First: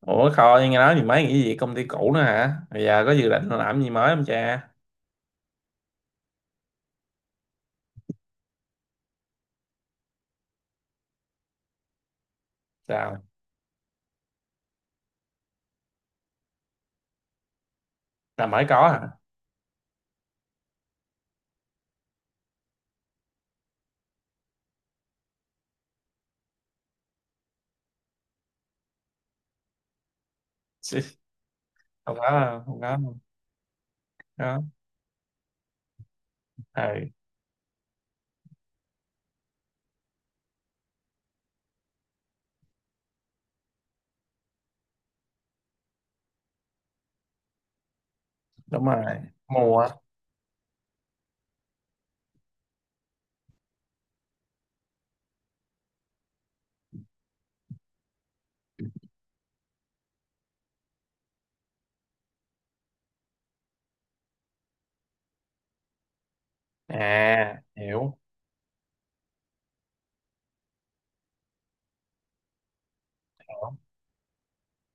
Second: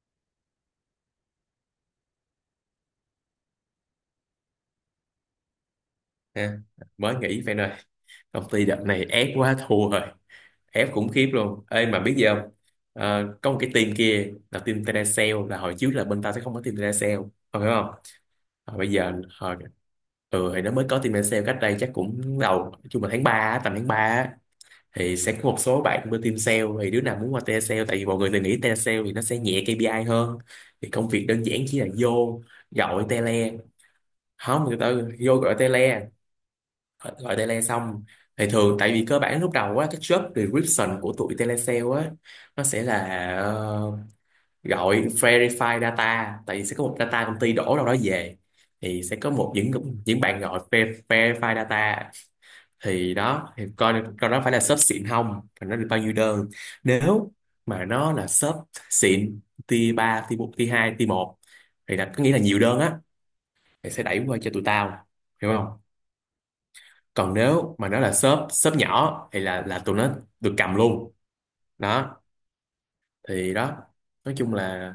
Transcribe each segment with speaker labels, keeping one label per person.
Speaker 1: Ủa, Khôi nghe nói thì mới nghỉ việc công ty cũ nữa hả? Bây giờ có dự định làm gì mới không cha?
Speaker 2: Ha, mới nghỉ Phan ơi. Công ty đợt này ép quá thua rồi, ép khủng khiếp luôn. Ê mà biết gì không?
Speaker 1: Sao?
Speaker 2: Có một cái team kia là team telesale, là hồi trước là bên tao sẽ không có team telesale, không hiểu không?
Speaker 1: Là mới
Speaker 2: Rồi
Speaker 1: có
Speaker 2: bây
Speaker 1: hả?
Speaker 2: giờ hồi thì nó mới có team telesale cách đây chắc cũng đầu, chung là tháng 3, tầm tháng 3 thì sẽ có một số bạn bên team sale, thì đứa nào muốn qua telesale tại vì mọi người thì nghĩ telesale thì nó sẽ nhẹ KPI hơn, thì
Speaker 1: Chứ,
Speaker 2: công việc đơn giản chỉ là
Speaker 1: không
Speaker 2: vô
Speaker 1: có, không có,
Speaker 2: gọi
Speaker 1: không
Speaker 2: tele.
Speaker 1: có.
Speaker 2: Không, người ta vô gọi tele,
Speaker 1: Ừ,
Speaker 2: gọi gọi tele xong, thì thường tại vì cơ bản lúc đầu á, cái job description của tụi telesale á, nó sẽ là ờ, gọi verify data, tại vì sẽ có một data công ty đổ đâu đó về,
Speaker 1: đúng
Speaker 2: thì
Speaker 1: rồi.
Speaker 2: sẽ có một những
Speaker 1: Mua.
Speaker 2: những bạn gọi verify data, thì đó thì coi coi đó phải là shop xịn không và nó được bao nhiêu đơn. Nếu mà nó là shop xịn, tier ba, tier bốn, tier hai, tier một, thì là có nghĩa là nhiều đơn á, thì sẽ đẩy qua cho tụi tao, hiểu không? Còn
Speaker 1: À,
Speaker 2: nếu mà nó là
Speaker 1: hiểu.
Speaker 2: shop shop nhỏ thì là tụi nó được cầm luôn đó. Thì đó, nói chung là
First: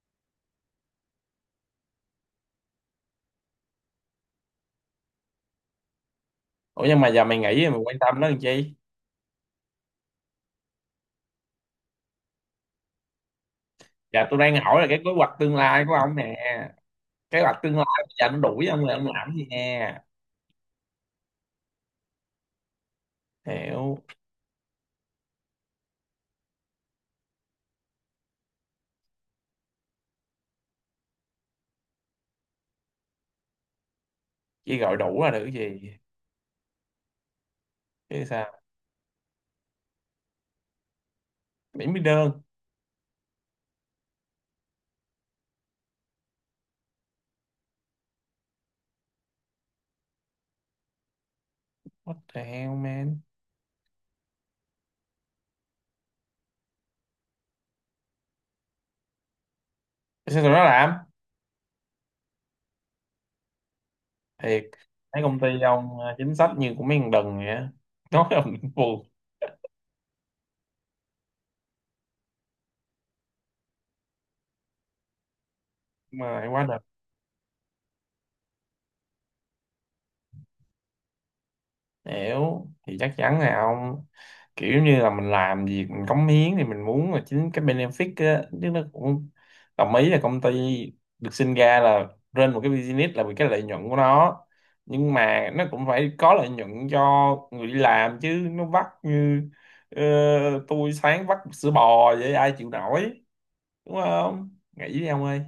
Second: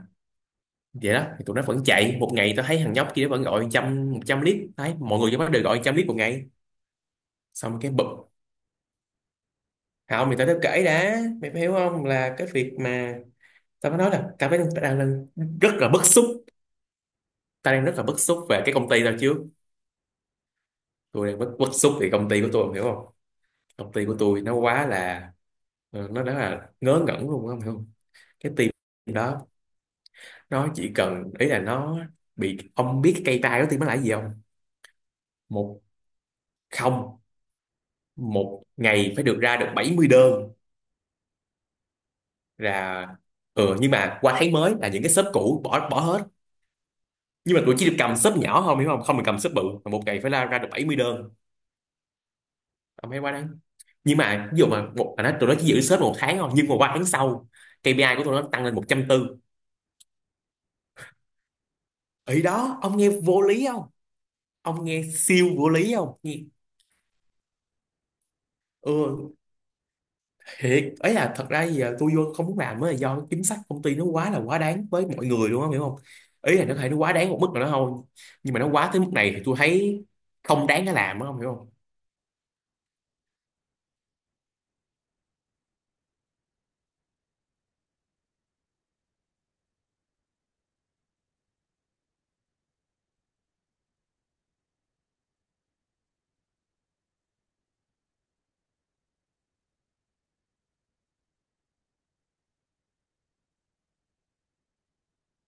Speaker 2: vậy đó, thì tụi nó vẫn chạy một ngày, tao thấy thằng nhóc kia nó vẫn gọi trăm, một trăm lít, thấy mọi người trong đó đều gọi trăm lít một ngày.
Speaker 1: Ủa nhưng mà giờ mày nghĩ
Speaker 2: Xong
Speaker 1: mày
Speaker 2: cái
Speaker 1: quan
Speaker 2: bực.
Speaker 1: tâm nó làm chi?
Speaker 2: Không thì tao đã kể đã, mày phải hiểu không, là cái việc mà tao mới nói
Speaker 1: Dạ
Speaker 2: là
Speaker 1: tôi
Speaker 2: tao
Speaker 1: đang
Speaker 2: mới đang,
Speaker 1: hỏi
Speaker 2: tao
Speaker 1: là cái kế
Speaker 2: đang
Speaker 1: hoạch tương
Speaker 2: rất
Speaker 1: lai
Speaker 2: là
Speaker 1: của
Speaker 2: bức
Speaker 1: ông
Speaker 2: xúc.
Speaker 1: nè. Kế hoạch
Speaker 2: Tao
Speaker 1: tương lai
Speaker 2: đang rất là
Speaker 1: bây
Speaker 2: bức
Speaker 1: giờ nó
Speaker 2: xúc về
Speaker 1: đuổi
Speaker 2: cái
Speaker 1: ông
Speaker 2: công
Speaker 1: là
Speaker 2: ty
Speaker 1: ông
Speaker 2: tao
Speaker 1: làm
Speaker 2: trước.
Speaker 1: gì nè?
Speaker 2: Tôi đang bức xúc về công ty của tôi, mày hiểu không? Công
Speaker 1: Hiểu.
Speaker 2: ty của tôi nó quá là nó đã là ngớ ngẩn luôn, mày hiểu không? Cái team đó nó chỉ cần, ý là nó bị, ông biết cái cây tay đó thì nó là cái gì không?
Speaker 1: Chỉ gọi đủ là được cái
Speaker 2: Một.
Speaker 1: gì?
Speaker 2: Không,
Speaker 1: Chứ sao?
Speaker 2: một ngày phải được ra được 70 đơn.
Speaker 1: Mỹ mới đơn.
Speaker 2: Là ừ, nhưng mà qua tháng mới là những cái shop cũ bỏ bỏ hết, nhưng mà tụi chỉ được cầm shop nhỏ không, hiểu không, không được cầm shop bự, mà một ngày phải ra ra được 70 đơn.
Speaker 1: What the hell
Speaker 2: Ông thấy
Speaker 1: man?
Speaker 2: quá đáng. Nhưng mà ví dụ mà một mà nó, tụi nó chỉ giữ shop một tháng thôi nhưng mà qua tháng sau KPI của tụi nó tăng lên một trăm tư.
Speaker 1: Sao tụi nó làm?
Speaker 2: Ý đó ông nghe vô lý không?
Speaker 1: Thiệt,
Speaker 2: Ông nghe
Speaker 1: thấy công ty
Speaker 2: siêu vô lý
Speaker 1: ông à,
Speaker 2: không,
Speaker 1: chính
Speaker 2: nghe?
Speaker 1: sách như của mấy thằng đần vậy á nói ông cũng buồn,
Speaker 2: Ừ, thiệt ấy, là thật ra giờ tôi vô không muốn làm mới là do cái chính sách công ty nó quá là quá đáng với mọi người luôn á, hiểu không?
Speaker 1: mà lại
Speaker 2: Ý
Speaker 1: quá
Speaker 2: là nó
Speaker 1: đần.
Speaker 2: có thể nó quá đáng một mức nào đó thôi, nhưng mà nó quá tới mức này thì tôi thấy không đáng để làm á, không hiểu không?
Speaker 1: Hiểu, thì chắc chắn là ông kiểu như là mình làm việc mình cống hiến thì mình muốn là chính cái benefit á, chứ nó cũng đồng ý là công ty được sinh ra là trên một cái business là vì cái lợi nhuận của nó, nhưng mà nó cũng phải có lợi nhuận cho người đi làm, chứ nó vắt như ờ, tôi sáng vắt sữa bò vậy ai chịu nổi, đúng không? Nghĩ đi ông ơi,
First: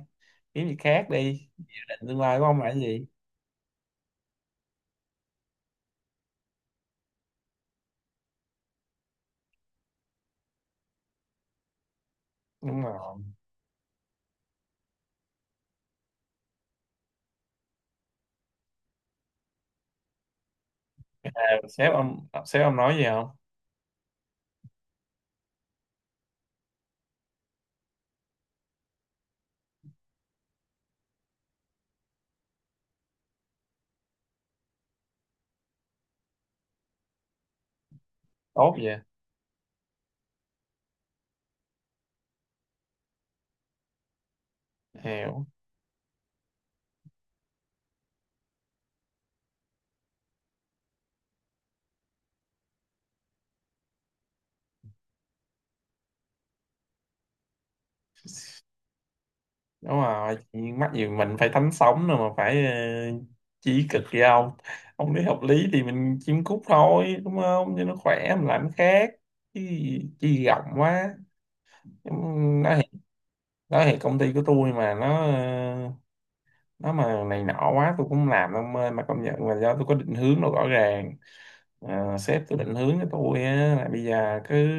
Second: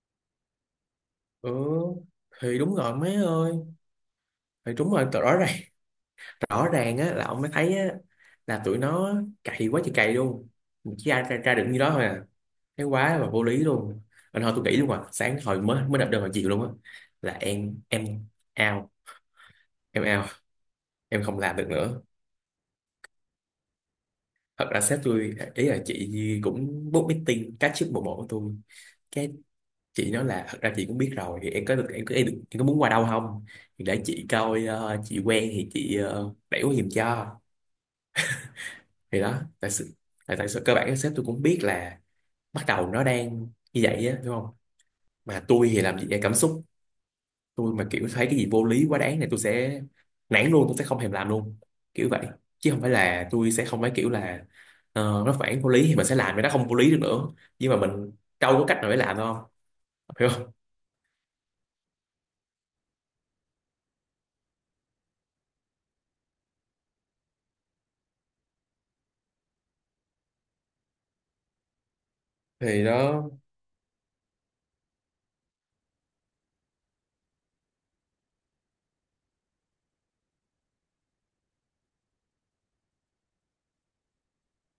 Speaker 1: kiếm gì khác đi.
Speaker 2: Ừ
Speaker 1: Định tương lai của
Speaker 2: thì
Speaker 1: ông là
Speaker 2: đúng
Speaker 1: cái
Speaker 2: rồi
Speaker 1: gì?
Speaker 2: mấy ơi, thì đúng rồi, rõ ràng, rõ ràng á, là ông mới thấy á, là tụi nó cày quá trời cày luôn. Mà chỉ ra được như đó thôi à,
Speaker 1: Đúng
Speaker 2: thấy quá
Speaker 1: rồi.
Speaker 2: là vô lý luôn. Anh thôi tôi nghĩ luôn à, sáng hồi mới mới đập đơn vào chiều luôn á, là em out, em out, em không làm
Speaker 1: À,
Speaker 2: được
Speaker 1: sếp
Speaker 2: nữa.
Speaker 1: ông, sếp ông nói gì không?
Speaker 2: Thật ra sếp tôi, ý là chị Nhi cũng book meeting cá trước bộ bộ của tôi cái, chị nói là thật ra chị cũng biết rồi, thì em có được, em có, em, em có muốn qua đâu không, thì để chị coi, chị quen thì chị đẩy qua giùm cho.
Speaker 1: Tốt vậy.
Speaker 2: Thì đó tại sự, tại sự cơ bản sếp tôi cũng biết là bắt đầu nó đang như vậy á, đúng không? Mà
Speaker 1: Hiểu.
Speaker 2: tôi thì làm gì em cảm xúc, tôi mà kiểu thấy cái gì vô lý quá đáng này tôi sẽ nản luôn, tôi sẽ không thèm làm luôn, kiểu vậy. Chứ không phải là tôi sẽ không, phải kiểu là nó phản vô lý thì mình sẽ làm cái nó không vô lý được nữa, nhưng mà mình đâu có cách nào để làm đâu,
Speaker 1: Đúng
Speaker 2: hiểu
Speaker 1: rồi,
Speaker 2: không?
Speaker 1: chuyện mắc gì mình phải thánh sống rồi mà phải chí cực gì không. Ông lý hợp lý thì mình chiêm cúc thôi, đúng không, cho nó khỏe mình làm cái khác, chứ chi rộng quá. Ừm, nói
Speaker 2: Thì
Speaker 1: thiệt,
Speaker 2: nó
Speaker 1: nói thiệt công ty của tôi mà nó nó mà này nọ quá tôi cũng không làm đâu ông ơi, mà công nhận là do tôi có định hướng nó rõ ràng. Ờ, sếp cứ định hướng cho tôi á là bây giờ cứ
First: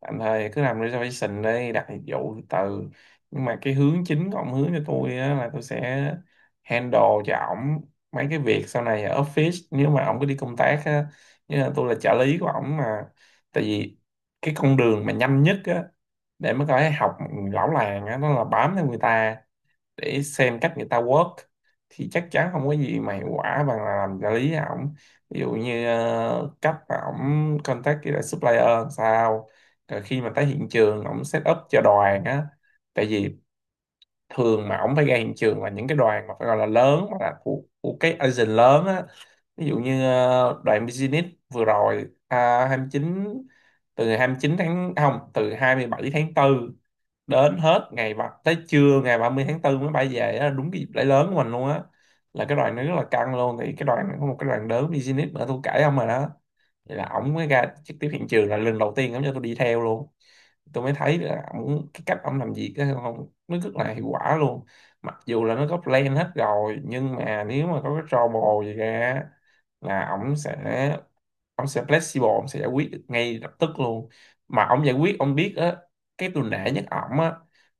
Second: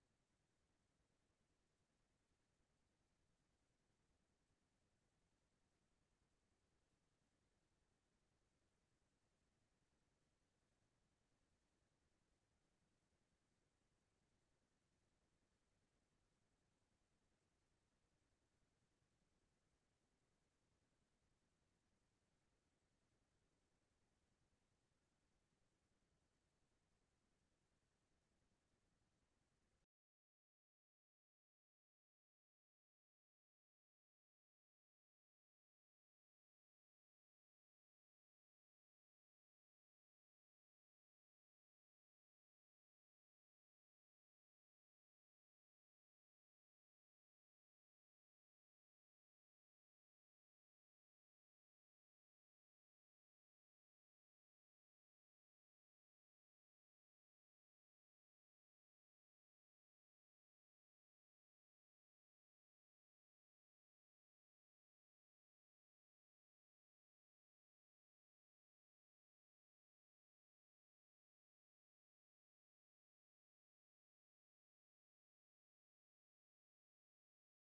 Speaker 1: tạm thời cứ làm reservation đi, đặt dịch vụ từ từ, nhưng mà cái hướng chính của ông hướng cho tôi á là tôi sẽ handle cho ổng mấy cái việc sau này ở office nếu mà ổng cứ đi công tác á, như là tôi là trợ lý của ổng mà. Tại vì cái con đường mà nhanh nhất á để mà có thể học lão làng á nó là bám theo người ta để xem cách người ta work, thì chắc chắn không có gì mà hiệu quả bằng là làm trợ lý ổng. Ví dụ như cách mà ổng contact với lại supplier làm sao, rồi khi mà tới hiện trường ổng set up cho đoàn á. Tại vì thường mà ổng phải ra hiện trường là những cái đoàn mà phải gọi là lớn, mà là của cái agent lớn á. Ví dụ như đoàn business vừa rồi à, 29, từ ngày 9 tháng không từ 27 tháng tư đến hết ngày 3, tới trưa ngày 30 tháng tư mới bay về á, đúng cái dịp lễ lớn của mình luôn á, là cái đoàn nó rất là căng luôn. Thì cái đoàn có một cái đoàn lớn business nữa tôi kể ông rồi đó, thì là ổng mới ra trực tiếp hiện trường là lần đầu tiên ổng cho tôi đi theo luôn. Tôi mới thấy là ổng, cái cách ổng làm việc á, không, nó rất là hiệu quả luôn. Mặc dù là nó có plan hết rồi nhưng mà nếu mà có cái trouble gì ra á, là ổng sẽ, ông sẽ flexible, ông sẽ giải quyết được ngay lập tức luôn. Mà ông giải quyết ông biết á, cái tôi nể nhất ổng á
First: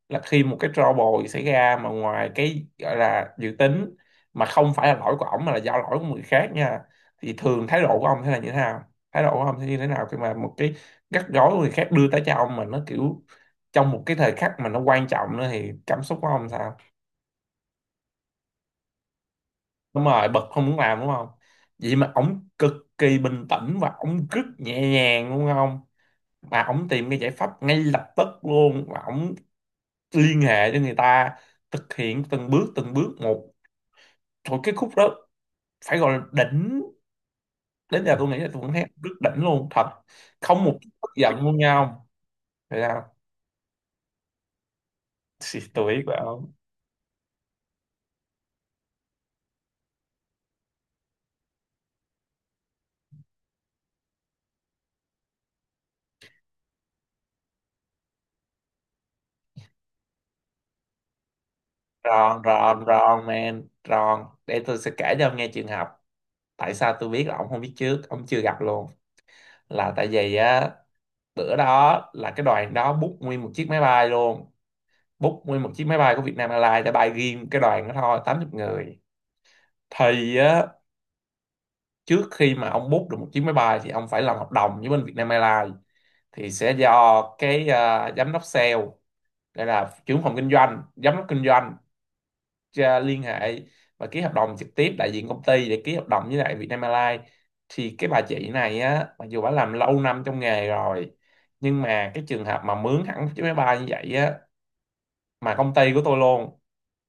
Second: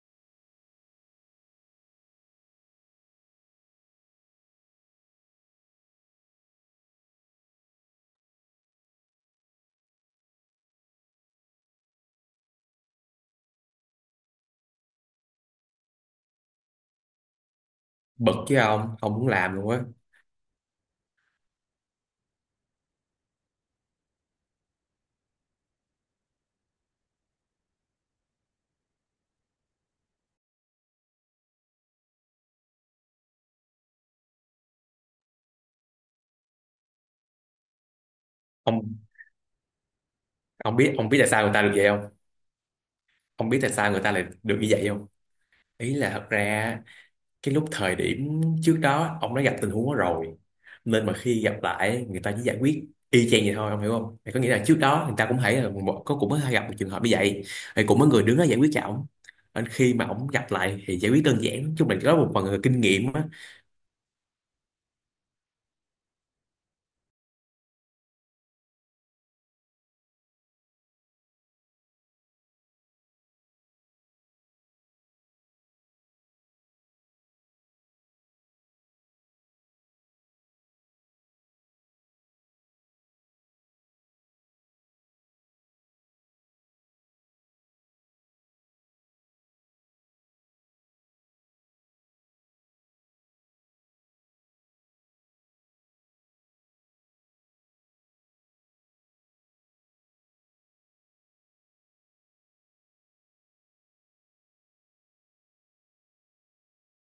Speaker 1: là khi một cái trouble xảy ra mà ngoài cái gọi là dự tính, mà không phải là lỗi của ổng mà là do lỗi của người khác nha, thì thường thái độ của ông sẽ là như thế nào? Thái độ của ông sẽ như thế nào khi mà một cái rắc rối của người khác đưa tới cho ông, mà nó kiểu trong một cái thời khắc mà nó quan trọng nữa, thì cảm xúc của ông sao?
Speaker 2: bực với ông không muốn làm luôn á.
Speaker 1: Đúng rồi, bật không muốn làm đúng không? Vậy mà ổng cực kỳ bình tĩnh và ổng rất nhẹ nhàng đúng không, mà ổng tìm cái giải pháp ngay lập tức luôn và ổng liên hệ với người ta, thực hiện từng bước một. Thôi cái khúc đó phải gọi là đỉnh, đến giờ tôi nghĩ là tôi vẫn
Speaker 2: ông
Speaker 1: thấy rất đỉnh luôn thật, không
Speaker 2: ông
Speaker 1: một chút
Speaker 2: biết,
Speaker 1: tức
Speaker 2: ông biết tại
Speaker 1: giận
Speaker 2: sao người
Speaker 1: luôn
Speaker 2: ta được
Speaker 1: nhau
Speaker 2: vậy
Speaker 1: không.
Speaker 2: không?
Speaker 1: Thấy không?
Speaker 2: Ông biết tại sao người ta lại được như vậy không?
Speaker 1: Xì, tôi
Speaker 2: Ý
Speaker 1: biết
Speaker 2: là
Speaker 1: rồi
Speaker 2: thật
Speaker 1: không?
Speaker 2: ra cái lúc thời điểm trước đó ông đã gặp tình huống đó rồi, nên mà khi gặp lại người ta chỉ giải quyết y chang vậy thôi, ông hiểu không? Thì có nghĩa là trước đó người ta cũng thấy là có, cũng có gặp một trường hợp như vậy, thì cũng có người đứng đó giải quyết cho ổng, nên khi mà ổng gặp lại thì giải quyết đơn giản. Nói chung là có một
Speaker 1: Ron
Speaker 2: phần là kinh
Speaker 1: Ron
Speaker 2: nghiệm á.
Speaker 1: Ron man Ron, để tôi sẽ kể cho ông nghe trường hợp tại sao tôi biết là ông không biết trước, ông chưa gặp luôn. Là tại vì á, bữa đó là cái đoàn đó book nguyên một chiếc máy bay luôn, book nguyên một chiếc máy bay của Vietnam Airlines để bay riêng cái đoàn đó thôi, 80 người. Thì á, trước khi mà ông book được một chiếc máy bay thì ông phải làm hợp đồng với bên Vietnam Airlines, thì sẽ do cái à, giám đốc sale, đây là trưởng phòng kinh doanh, giám đốc kinh doanh à, liên hệ và ký hợp đồng trực tiếp đại diện công ty để ký hợp đồng với lại Vietnam Airlines. Thì cái bà chị này á, mặc dù bà làm lâu năm trong nghề rồi, nhưng mà cái trường hợp mà mướn hẳn một chiếc máy bay như vậy á, mà công ty của tôi luôn,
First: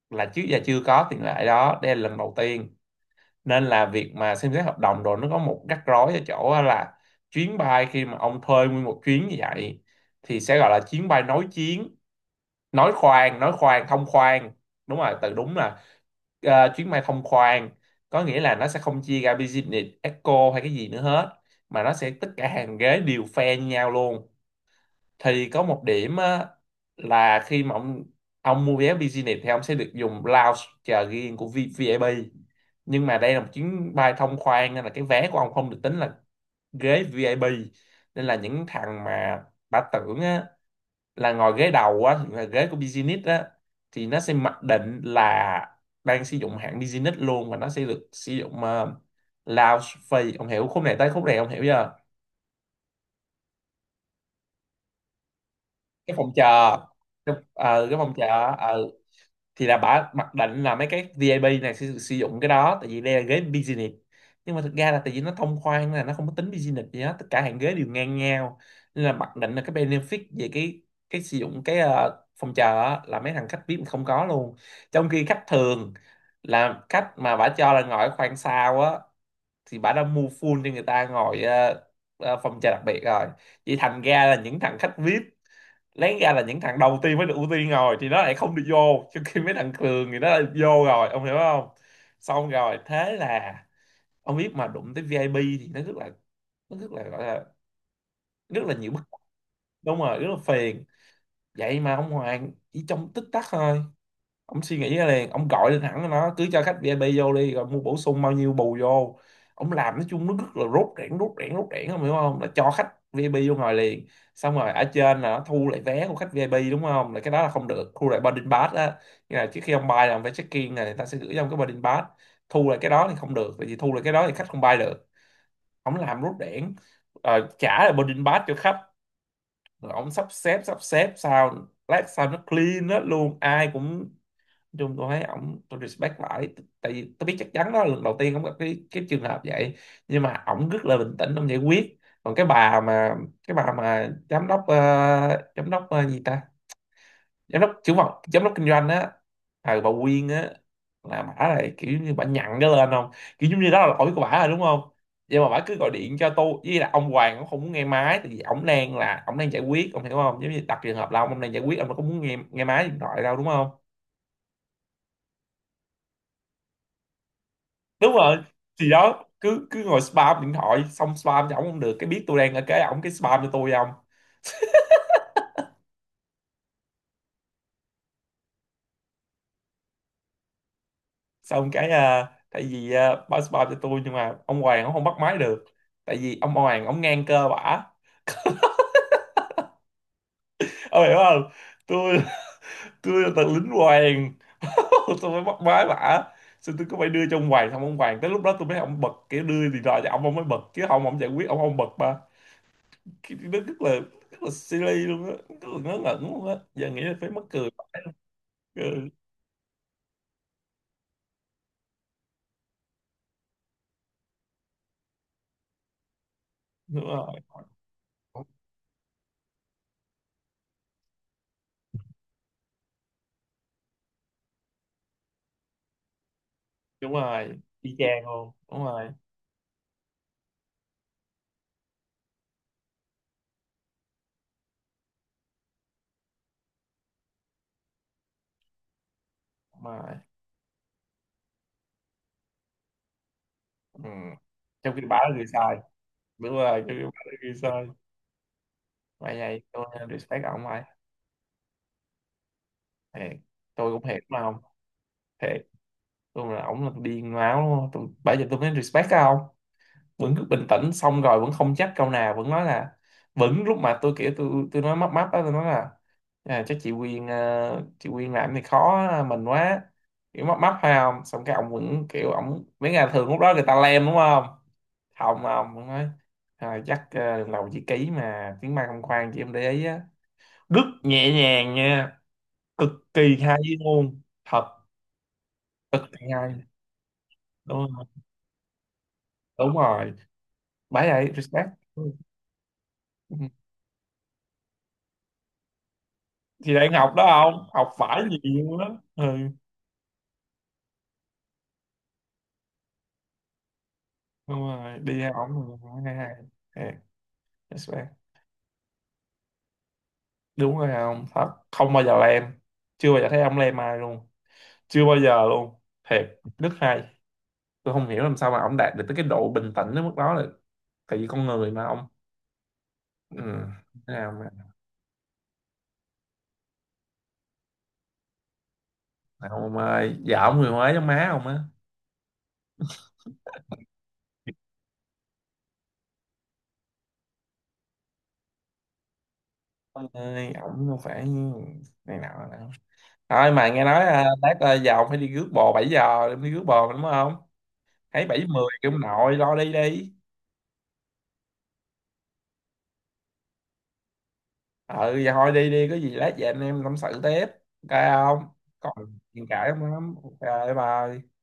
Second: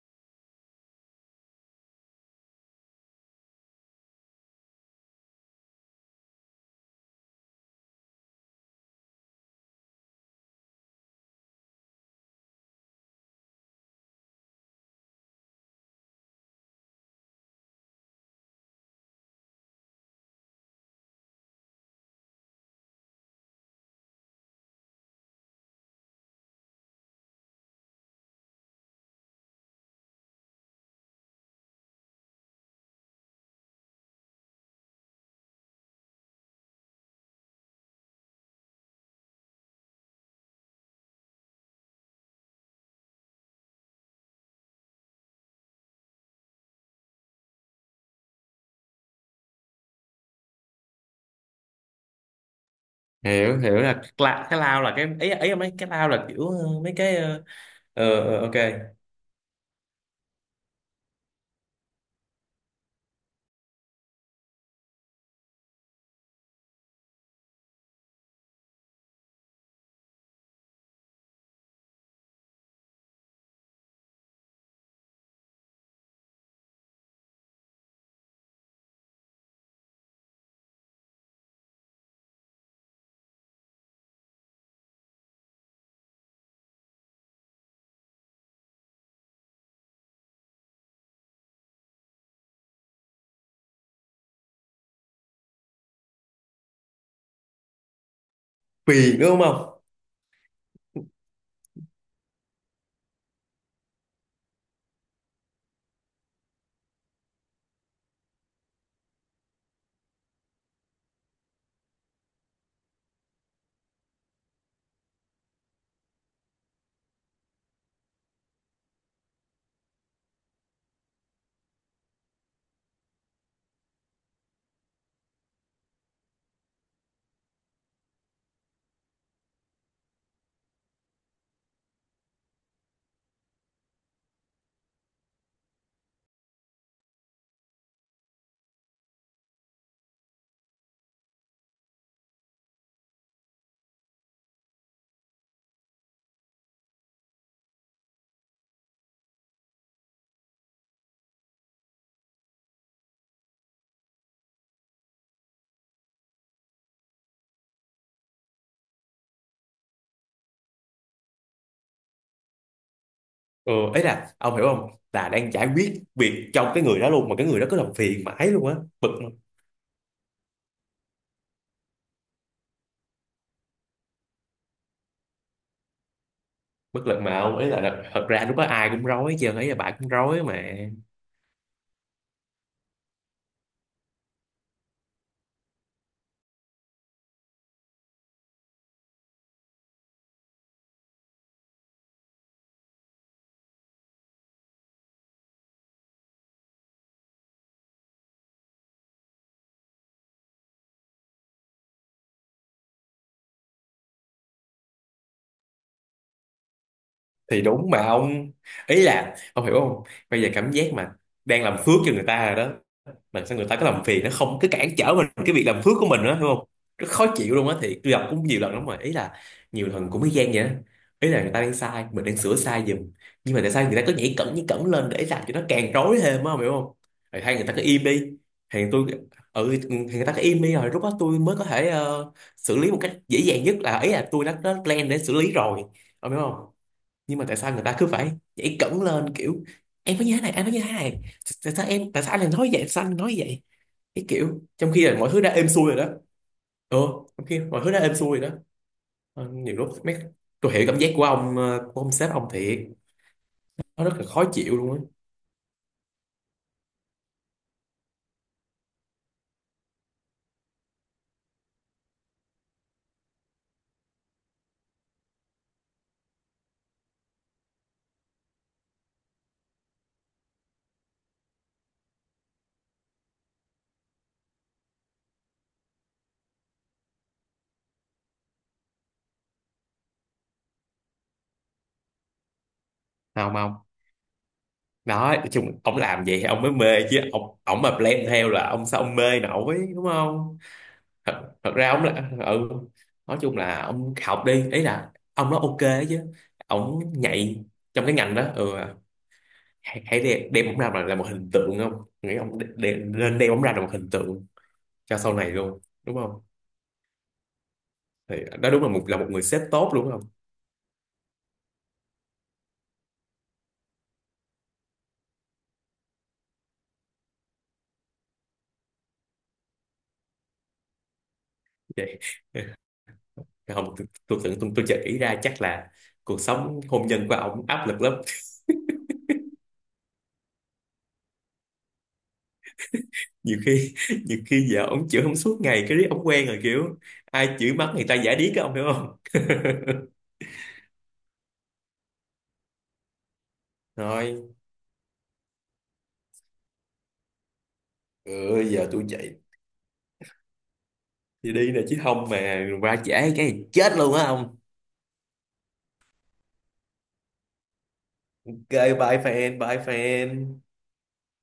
Speaker 1: là trước giờ chưa có tiền lệ đó, đây là lần đầu tiên. Nên là việc mà xem xét hợp đồng rồi, nó có một rắc rối ở chỗ á là chuyến bay khi mà ông thuê nguyên một chuyến như vậy thì sẽ gọi là chuyến bay nối chuyến, nói khoang, nói khoang thông khoang. Đúng rồi, từ đúng là chuyến bay thông khoang, có nghĩa là nó sẽ không chia ra business eco hay cái gì nữa hết, mà nó sẽ tất cả hàng ghế đều phe như nhau luôn. Thì có một điểm á, là khi mà ông mua vé business thì ông sẽ được dùng lounge chờ riêng của VIP, nhưng mà đây là một chuyến bay thông khoang nên là cái vé của ông không được tính là ghế VIP. Nên là những thằng mà bà tưởng á, là ngồi ghế đầu á thì là ghế của business á, thì nó sẽ mặc định là đang sử dụng hạng business luôn và nó sẽ được sử dụng lounge free, ông hiểu khúc này, tới khúc này ông hiểu chưa?
Speaker 2: Hiểu, hiểu là cái lao, là cái ấy ấy, mấy cái lao
Speaker 1: Cái
Speaker 2: là
Speaker 1: phòng
Speaker 2: kiểu
Speaker 1: chờ,
Speaker 2: mấy
Speaker 1: cái, cái phòng chờ.
Speaker 2: ờ, ok,
Speaker 1: Ờ, thì là bả mặc định là mấy cái VIP này sẽ được sử dụng cái đó tại vì đây là ghế business, nhưng mà thực ra là tại vì nó thông khoan là nó không có tính business gì hết, tất cả hàng ghế đều ngang nhau. Nên là mặc định là cái benefit về cái sử dụng cái phòng chờ á, là mấy thằng khách VIP không có luôn. Trong khi khách thường là khách mà bả cho là ngồi ở khoang sau á, thì bả đã mua full cho người ta ngồi phòng chờ đặc biệt rồi. Vậy thành ra là những thằng khách VIP lấy ra là những thằng đầu tiên mới được ưu tiên rồi, thì nó lại không được vô, trong khi mấy thằng thường thì nó lại vô rồi, ông hiểu không? Xong rồi thế là ông biết mà đụng tới VIP thì nó rất là, nó rất là gọi là rất là nhiều bức.
Speaker 2: phiền đúng không.
Speaker 1: Đúng rồi, rất là phiền. Vậy mà ông Hoàng chỉ trong tích tắc thôi, ông suy nghĩ ra liền, ông gọi lên hẳn nó cứ cho khách VIP vô đi rồi mua bổ sung bao nhiêu bù vô. Ông làm nói chung nó rất là rốt rẽn rốt rẽn rốt rẽn, ông hiểu không, là cho khách VIP vô ngồi liền. Xong rồi ở trên là nó thu lại vé của khách VIP đúng không, là cái đó là không được thu lại boarding pass á, như là trước khi ông bay là ông phải check in này, người ta sẽ gửi cho ông cái boarding pass, thu lại cái đó thì không được tại vì thu lại cái đó thì khách không bay được. Ông làm rốt rẽn, trả lại boarding pass cho khách, rồi ông sắp xếp sao lát sao nó clean hết luôn, ai cũng, chung tôi thấy ổng tôi respect lại. Tại vì tôi biết chắc chắn đó là lần đầu tiên ổng gặp cái trường hợp vậy, nhưng mà ổng rất là bình tĩnh ổng giải quyết. Còn cái bà mà, cái bà mà giám đốc giám đốc gì ta, giám đốc trưởng phòng Giám đốc kinh doanh á, bà Quyên á. Là bả này kiểu như bả nhặn cái lên không, kiểu giống như đó là lỗi của bả rồi, đúng không? Nhưng mà bả cứ gọi điện cho tôi, với là ông Hoàng cũng không muốn nghe máy, tại vì ổng đang là ổng đang giải quyết, ông hiểu không? Giống như đặt trường hợp là ông đang giải quyết, ông đâu có muốn nghe nghe máy điện thoại đâu, đúng không?
Speaker 2: Ừ, ấy là ông hiểu không, là đang giải quyết việc trong cái người đó luôn mà cái người đó cứ làm
Speaker 1: Đúng
Speaker 2: phiền
Speaker 1: rồi.
Speaker 2: mãi luôn á,
Speaker 1: Thì
Speaker 2: bực,
Speaker 1: đó, cứ cứ ngồi spam điện thoại, xong spam cho ổng không được, cái biết tôi đang ở cái ổng cái spam cho tôi không.
Speaker 2: bất lực mà ông, ý là thật ra lúc đó ai cũng rối chứ, ý là bà cũng rối mà.
Speaker 1: Xong cái, tại vì báo spam cho tôi, nhưng mà ông Hoàng ông không bắt máy được. Tại vì ông Hoàng ông ngang cơ bả, ông hiểu không? tôi tôi là tờ lính Hoàng. Tôi mới bắt máy bả. Xong tôi cứ phải đưa cho ông Hoàng, xong ông Hoàng tới lúc đó tôi mới ông bật, kiểu đưa điện thoại cho ông mới bật, chứ không ông giải quyết ông không bật mà. Nó rất là silly luôn á, rất là ngớ ngẩn luôn á, giờ nghĩ là phải mắc
Speaker 2: Thì
Speaker 1: cười.
Speaker 2: đúng mà ông, ý
Speaker 1: Ừ.
Speaker 2: là ông hiểu không, bây giờ cảm giác mà đang làm phước cho người ta rồi đó, mà sao người ta cứ làm phiền, nó không, cứ cản trở mình cái việc làm phước của mình đó, đúng không?
Speaker 1: Đúng
Speaker 2: Rất khó
Speaker 1: rồi.
Speaker 2: chịu luôn á. Thì tôi gặp cũng nhiều lần lắm rồi, ý là nhiều lần cũng mới gian vậy đó, ý là người ta đang sai, mình đang sửa sai giùm, nhưng mà tại sao người ta cứ nhảy cẩn, nhảy cẩn lên để làm cho nó càng rối thêm á, hiểu không? Rồi hay người ta cứ
Speaker 1: Y
Speaker 2: im đi,
Speaker 1: chang luôn,
Speaker 2: thì
Speaker 1: đúng
Speaker 2: tôi,
Speaker 1: rồi.
Speaker 2: ừ thì người ta cứ im đi rồi lúc đó tôi mới có thể xử lý một cách dễ dàng nhất, là ý là tôi đã có plan để xử lý rồi, ông hiểu không? Nhưng mà tại sao người ta cứ phải nhảy cẫng lên kiểu
Speaker 1: Đúng rồi.
Speaker 2: em nói như thế này, anh nói như thế này, tại sao em, tại sao anh lại nói vậy, tại sao anh nói vậy,
Speaker 1: Ừ.
Speaker 2: cái kiểu trong
Speaker 1: Trong khi
Speaker 2: khi
Speaker 1: bà
Speaker 2: là mọi
Speaker 1: là
Speaker 2: thứ
Speaker 1: người
Speaker 2: đã êm
Speaker 1: sai.
Speaker 2: xuôi rồi đó.
Speaker 1: Đúng rồi, trong
Speaker 2: Ừ,
Speaker 1: khi bà là
Speaker 2: trong
Speaker 1: người
Speaker 2: khi mọi
Speaker 1: sai.
Speaker 2: thứ đã êm xuôi rồi đó.
Speaker 1: Vậy
Speaker 2: Ờ,
Speaker 1: này
Speaker 2: nhiều
Speaker 1: tôi
Speaker 2: lúc mấy,
Speaker 1: respect ổng
Speaker 2: tôi
Speaker 1: ai.
Speaker 2: hiểu cảm giác của ông, của ông sếp ông thiệt,
Speaker 1: Thiệt. Tôi cũng
Speaker 2: nó rất
Speaker 1: thiệt
Speaker 2: là
Speaker 1: mà
Speaker 2: khó
Speaker 1: không.
Speaker 2: chịu luôn á.
Speaker 1: Thiệt. Tôi là ổng là điên máu luôn, tôi bây giờ tôi mới respect ông. Vẫn cứ bình tĩnh, xong rồi vẫn không chắc câu nào, vẫn nói là, vẫn lúc mà tôi kiểu tôi nói mấp máp á, tôi nói là, chắc chị Quyên, chị Quyên làm thì khó mình quá, kiểu mấp máp phải không. Xong cái ông vẫn kiểu ông mấy ngày thường lúc đó người ta lem đúng không. Không, ông vẫn nói, chắc lần đầu chị ký mà tiếng Mai không, khoan chị em để ý á. Rất nhẹ nhàng nha, cực kỳ
Speaker 2: Không,
Speaker 1: hay
Speaker 2: không,
Speaker 1: luôn thật.
Speaker 2: đó nói chung ông
Speaker 1: Cực
Speaker 2: làm
Speaker 1: kỳ
Speaker 2: vậy thì
Speaker 1: hay.
Speaker 2: ông mới mê chứ, ông
Speaker 1: Đúng
Speaker 2: mà
Speaker 1: rồi.
Speaker 2: blame theo là ông sao ông mê
Speaker 1: Đúng
Speaker 2: nổi, đúng
Speaker 1: rồi.
Speaker 2: không?
Speaker 1: Bái ấy respect.
Speaker 2: Thật ra ông là ừ,
Speaker 1: Ừ.
Speaker 2: nói chung là ông học đi, ý là ông nói ok chứ,
Speaker 1: Thì đang
Speaker 2: ông
Speaker 1: học đó,
Speaker 2: nhạy
Speaker 1: không học
Speaker 2: trong cái
Speaker 1: phải
Speaker 2: ngành đó, ừ.
Speaker 1: nhiều đó. Ừ.
Speaker 2: Hãy đem ông ra mà là một hình tượng, không, nghĩ ông nên đem ông ra là một hình tượng
Speaker 1: Đúng rồi,
Speaker 2: cho
Speaker 1: đi học
Speaker 2: sau này luôn,
Speaker 1: không hai
Speaker 2: đúng
Speaker 1: hay.
Speaker 2: không?
Speaker 1: Yeah, that's right.
Speaker 2: Thì đó đúng là một, là một người sếp tốt đúng không?
Speaker 1: Đúng rồi, không thật, không bao giờ lem. Chưa bao giờ thấy ông lem ai luôn. Chưa bao giờ luôn. Thiệt rất hay. Tôi không hiểu làm sao mà ông đạt được tới cái độ bình tĩnh đến mức đó, là tại vì con người mà ông.
Speaker 2: Vậy.
Speaker 1: Ừ.
Speaker 2: Không, tôi
Speaker 1: Thế nào
Speaker 2: tôi tưởng
Speaker 1: mà
Speaker 2: tôi chợt ý ra chắc là cuộc sống hôn nhân của ông áp lực lắm,
Speaker 1: nào, ông ơi vợ ông người Huế giống má ông á.
Speaker 2: nhiều khi nhiều khi vợ ông chửi ông suốt ngày, cái riết ông quen rồi kiểu ai chửi mắng người ta giả điếc á, ông hiểu không?
Speaker 1: Ông ơi ổng không phải, này nào nào, thôi mà nghe nói,
Speaker 2: Rồi
Speaker 1: lát, giờ ông phải đi rước bò, 7 giờ đi rước bò mà đúng không. Thấy bảy
Speaker 2: ừ,
Speaker 1: mười
Speaker 2: giờ
Speaker 1: kêu ông
Speaker 2: tôi chạy,
Speaker 1: nội lo đi đi.
Speaker 2: thì đi nè chứ không mà va chạm cái chết luôn á ông.
Speaker 1: Ừ, dạ thôi đi đi, có gì lát về anh em tâm sự tiếp. Ok không?
Speaker 2: Ok,
Speaker 1: Còn chuyện cãi
Speaker 2: bye
Speaker 1: không lắm.
Speaker 2: fan
Speaker 1: Ok. Bye.